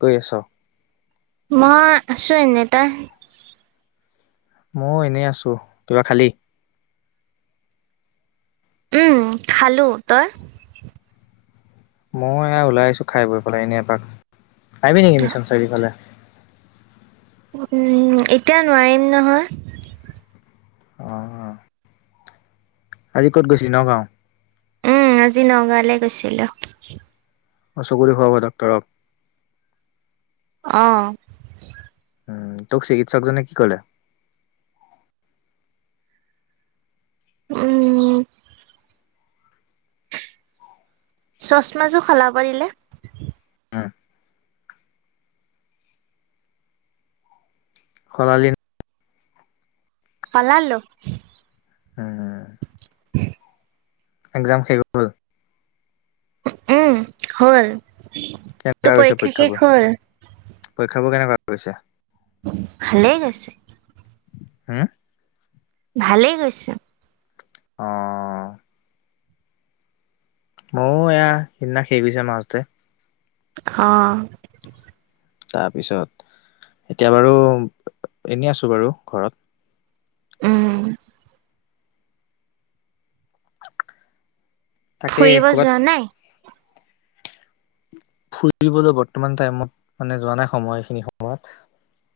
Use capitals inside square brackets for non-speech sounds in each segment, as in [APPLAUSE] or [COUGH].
দুই, এশ। মই আছোঁ এনেই। তই? মই এনেই আছোঁ। কিবা খালি? উম! খালোঁ। তই? মই ওলাই আছোঁ খাই বৈ পেলাই এনে এপাক। আহিবি নেকি মিছন চাৰিআলিৰ ফালে? উম! এতিয়া নোৱাৰিম নহয়। অ'! আজি ক'ত গৈছিলি ন গাঁও? উম আজি নগাঁৱলে গৈছিলোঁ। অ'! চকু দেখুৱাব ডাক্তৰক। অ'! আঁ তোক চিকিৎসকজনে কি ক'লে? উম! চচমা যোৰ সলাব দিলে। উম, সলালি [UNINTELLIGIBLE] সলালোঁ। [UNINTELLIGIBLE] একজাম শেষ হ'ল? উম! হ'ল। কেনেকুৱা তোৰ গৈছে পৰীক্ষা শেষ পৰীক্ষাবোৰ? হ'ল? পৰীক্ষাবোৰ কেনেকুৱা হৈছে? ভালেই গৈছে। হু! ভালেই গৈছে। অঁ! মইয়ো এয়া সেইদিনা শেষ হৈছে মাজতে। অ'! তাৰপিছত, এতিয়া বাৰু এনে আছোঁ বাৰু ঘৰত। উম! তাকে ফুৰিব ক'ৰবাত যোৱা নাই? ফুৰিবলৈ বৰ্তমান টাইমত মানে, যোৱা নাই, সময় এইখিনি সময়ত।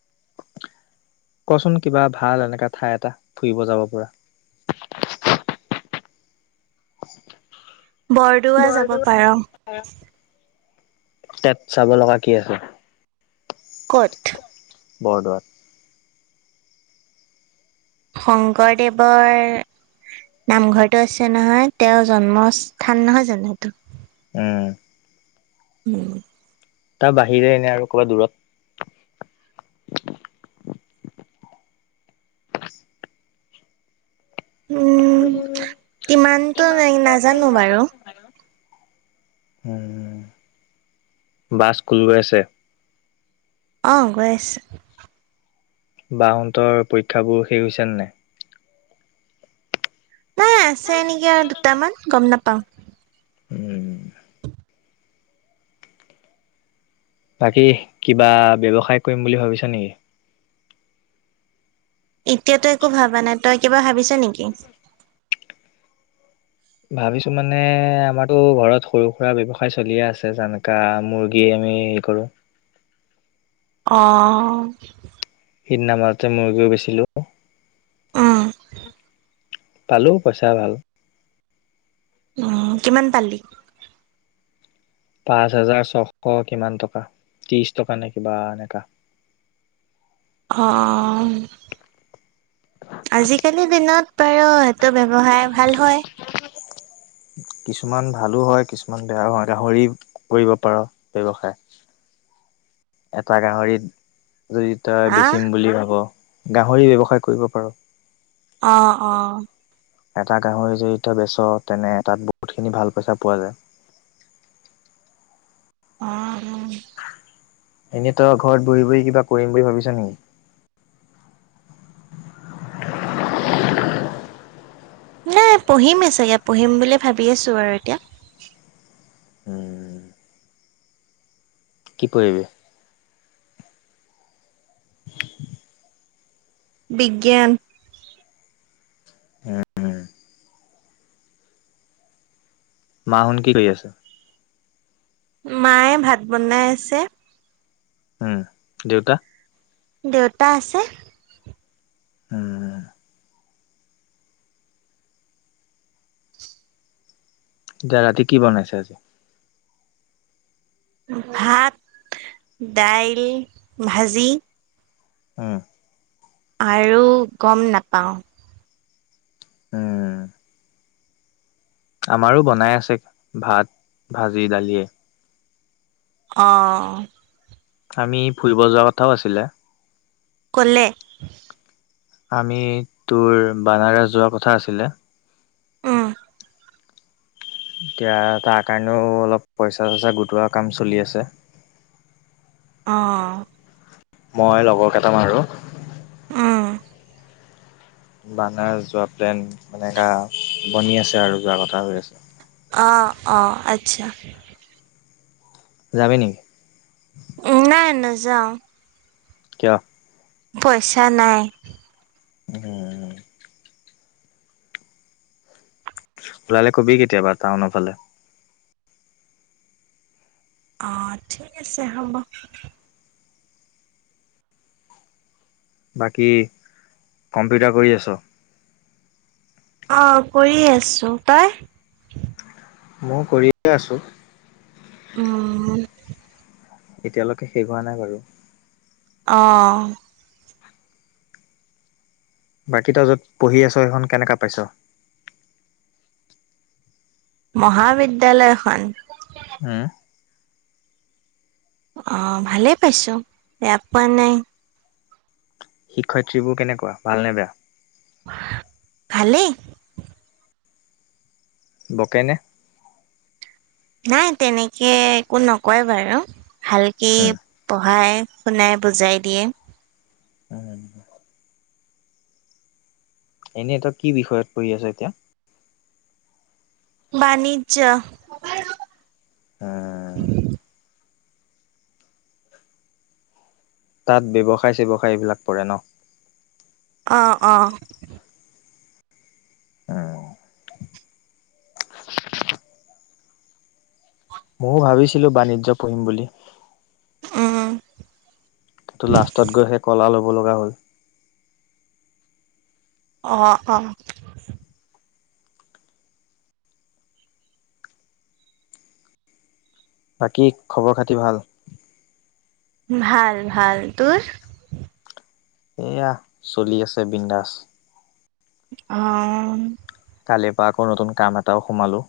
[INAUDIBLE] কছোন কিবা ভাল এনেকা ঠাই এটা ফুৰিব যাব পৰা? [INAUDIBLE] বৰদোৱা যাব পাৰ। তাত চাব লগা কি আছে? ক'ত? বৰদোৱাত? শংকৰদেৱৰ নামঘৰটো আছে নহয়, তেওঁৰ জন্মস্থান নহয় জানো সেইটো! উম! [UNINTELLIGIBLE] তাৰ বাহিৰে এনে আৰু ক'ৰবাত দূৰত? উম কিমান [UNINTELLIGIBLE] নাজানো বাৰু। উম! বা স্কুল গৈ আছে? অঁ, গৈ আছে। বা হঁতৰ পৰীক্ষাবোৰ শেষ হৈছে নে নাই? নাই আছে নেকি আৰু দুটামান গম নাপাওঁ। উম! বাকী কিবা ব্যৱসায় কৰিম বুলি ভাবিছা নেকি? এতিয়াতো একো ভাবা নাই। তই কিবা ভাবিছ নেকি? ভাবিছো মানে আমাৰতো ঘৰত সৰু সুৰা ব্যৱসায় চলিয়ে আছে যেনেকা মুৰ্গী আমি [UNINTELLIGIBLE] কৰো অঁ! সেইদিনা মাজতে মুৰ্গীও বেছিলোঁ। উম! পালোঁ পইচা ভাল। উম কিমান পালি? পাঁচহাজাৰ ছশ কিমান টকা, ত্ৰিশ টকা নে কিবা এনেকা। অঁ! ত ব্যৱসায় ভাল হয়? কিছুমান ভালো হয়, কিছুমান বেয়াও হয়, গাহৰি কৰিব পাৰ ব্যৱসায়? [UNINTELLIGIBLE] এটা গাহৰিত। যদি তাৰ হা বেচিম বুলি ভাব গাহৰি ব্যৱসায় কৰিব পাৰ। অ অ এটা গাহৰি যদিতিয়া বেচ তেনে তাত বহুতখিনি ভাল পইচা পোৱা যায়। অঁ! এনেই তই ঘৰত বহি বহি কিবা কৰিম বুলি ভাবিছ নেকি? নাই পঢ়িমএ চাগে পঢ়িম বুলিয়ে ভাবি আছো আৰু এতিয়া। উম! কি পহিবি? বিজ্ঞান। হোম! মাহুোন কি কৰি আছে? মায়ে ভাত বনাই আছে। উম! দেউতা? দেউতা আছে। উম। এতিয়া ৰাতি কি বনাইছে আজি। ভাত, দাইল, ভাজি। উম। আৰু গম নাপাওঁ। হম। আমাৰো বনাই আছে, ভাত, ভাজি, দালিয়ে। অঁ। আমি ফুৰিব যোৱা কথাও আছিলে। কলে? আমি, তোৰ বানাৰস যোৱা কথা আছিলে। উম। এতিয়া তাৰ কাৰণেও অলপ পইচা চইচা গোটোৱা কাম চলি আছে। অঁ। মই লগৰ কেইটাম আৰু। উম। বানাৰ যোৱা প্লেন, এনেকা বনি আছে আৰু যোৱা কথা হৈ আছে। আঁহ অঁ আচ্ছা। যাবি নেকি? ত নযাওঁ। কিয়? পইচা নাই। উম। ওলালে কবি কেতিয়াবা টাউনফালে। আঃহ ঠিক আছে হ'ব। বাকী, কম্পিউটাৰ কৰি আছ। অঁ কৰি আছো তই। মই কৰিয়ে আছোঁ। উম। এতিয়ালৈকে শেষ হোৱা নাই বাৰু। অঁ! বাকী তই, য'ত পঢ়ি আছ সেইখন কেনেককা পাইছ। মহাবিদ্যালয়খন। হে। আঁহ ভালেই পাইছো, বেয়া পোৱা নাই। শিক্ষয়িত্ৰী বোৰ কেনেকুৱা ভাল নে বেয়া। ভালে। বকেই নে! নাই তেনেকে একো নকয় বাৰু ভালকে উম পঢ়াই শুনাই বুজাই দিয়ে। অঁ এনেই তই কি বিষয়ত পঢ়ি আছ এতিয়া বাণিজ্য। উম তাত ব্যৱসায় চেৱসায় এইবিলাক পৰে ন। অঁ অঁ অঁ! ময়ো ভাবিছিলো বাণিজ্য পঢ়িম বুলি। উম। কিন্তু লাষ্টত গৈ সেই ক'লা ল'ব লগা হ'ল। অঁ অঁ। বাকী খবৰ খাতি ভাল। ভাল, ভাল তোৰ। এয়া চলি আছে বিনন্দাছ। অঁ! কালিৰ পৰা আকৌ নতুন কাম এটাওঁ সোমালোঁ।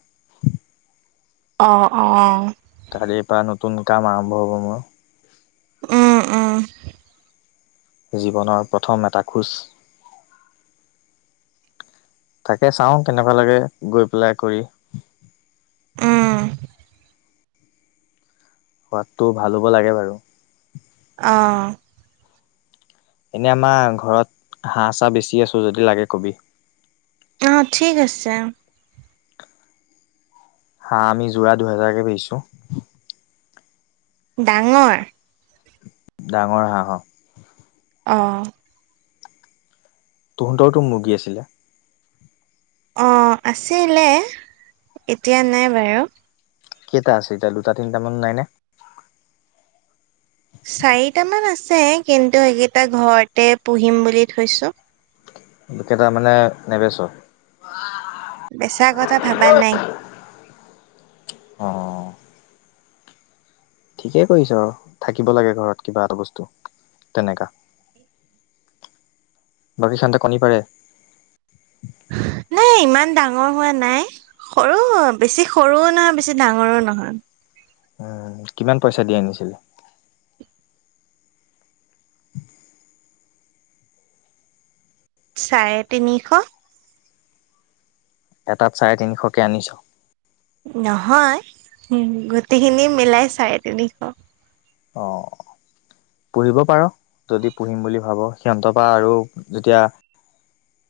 অঁ অঁ। কালিৰ পৰা নতুন কাম আৰম্ভ হ'ব মোৰ। উম উম। জীৱনৰ প্ৰথম এটা খোজ। তাকে চাওঁ কেনেকুৱা লাগে গৈ পেলাই কৰি উম। সোৱাদটো ভাল হ'ব লাগে বাৰু। আহ। এনে আমাৰ ঘৰত হাঁহ ছাহ বেছি আছো যদি লাগে কবি অঁ ঠিক আছে। হাঁহ আমি যোৰা দুহেজাৰকে বেছো‌। ডাঙৰ ডাঙৰ হাঁহ অ অঁ তহঁতৰওতো মুৰ্গী আছিলে অ আছিলে এতিয়া নাই বাৰু কেইটা আছে এতিয়া দুটা তিনিটামান নাই নে? চাৰিটামান আছে কিন্তু সেইকেইটা ঘৰতে পুহিম বুলি থৈছো। [INAUDIBLE] কেইটাৰ মানে নেবেচ বেচা কথা ভাবা নাই অ ঠিকেই কৰিছ আৰু থাকিব লাগে ঘৰত কিবা এটা বস্তু তেনেকা বাকিচান্তে কণী পাৰে এ ইমান ডাঙৰ হোৱা নাই সৰু হৈ বেছি সৰুও নহয় বেছি ডাঙৰো নহয়। কিমান পইচা দি আনিছিলে? চাৰে তিনিশ এটাত চাৰে তিনিশকে আনিছ নহয় গোটেইখিনি মিলাই চাৰে তিনিশ অ পুহিব পাৰ যদি পুহিম বুলি ভাব সিহঁতৰপৰা আৰু যেতিয়া,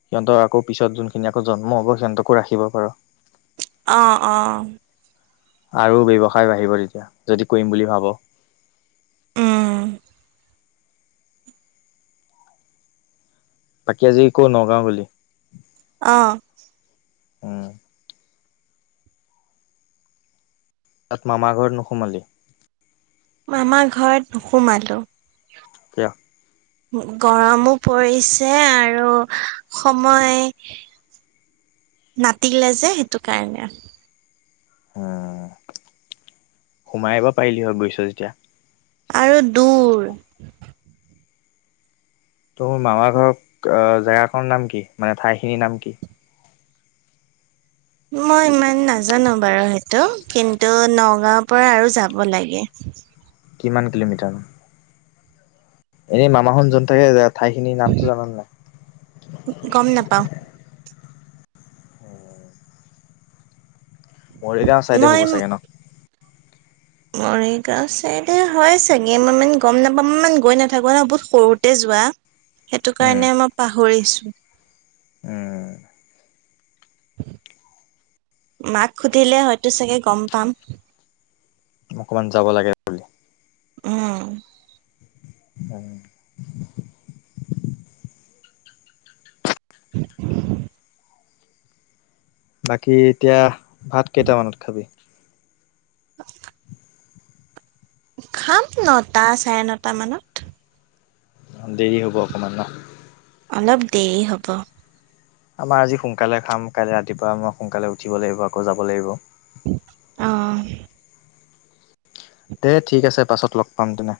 সিহঁতক আকৌ পিছত যোনখিনি আকৌ জন্ম হ'ব সিহঁতকো ৰাখিব পাৰো অঁ অঁ আৰু ব্যৱসায় বাঢ়িব তেতিয়া যদি কৰিম বুলি ভাব। উম বাকী আজি ক'ত নগাঁও গলি? আহ উম তাত মামা ঘৰত নোসোমালি? মামাৰ ঘৰত নোসুমালো। কিয়? গৰমো পৰিছে আৰু সময় নাতিলে যে সেইটো কাৰণে, উ সোমাই আহিব পাৰিলি হয় গৈছ যেতিয়া আৰু দূৰ ত মোৰ মামা ঘৰক জেগাখৰ নাম কি মানে ঠাইখিনিৰ নাম কি? মই ইমান নাজানো বাৰু সেইটো কিন্তু নগাঁওৰ পৰা আৰু যাব লাগে। [INAUDIBLE] কিমান কিলোমিটাৰ? এনেই মামাহত য'ত থাকে ঠাইখিনিৰ নামটো জান নাই? গম নাপাওঁ মৰিগাঁও চাইডে হ'ব চাগে ন? মৰিগাও চাইডে হয় চাগে মই মানে গম নাপাম মানে গৈ নাথাকো ন বহুত সৰুতে যোৱা, সেৱা সেইটো উম, কাৰণে মই পাহৰিছো উম, মাক সুধিলে হয়তো চাগে গম পাম। অকমান যাব লাগে বুলি, উম [INAUDIBLE] [INAUDIBLE] বাকী এতিয়া ভাত কেইটামানত খাবি? খাম নটা চাৰে নটা মানত, দেৰি হ'ব অকণমান ন অলপ দেৰি হ'ব আমাৰ আজি সোনকালে খাম কাইলে ৰাতিপুৱা আমাৰ সোনকালে উঠিব লাগিব আকৌ যাব লাগিব আহ দে ঠিক আছে পাছত লগ পাম তেনে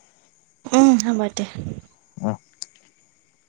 উম হ'ব দে [INAUDIBLE]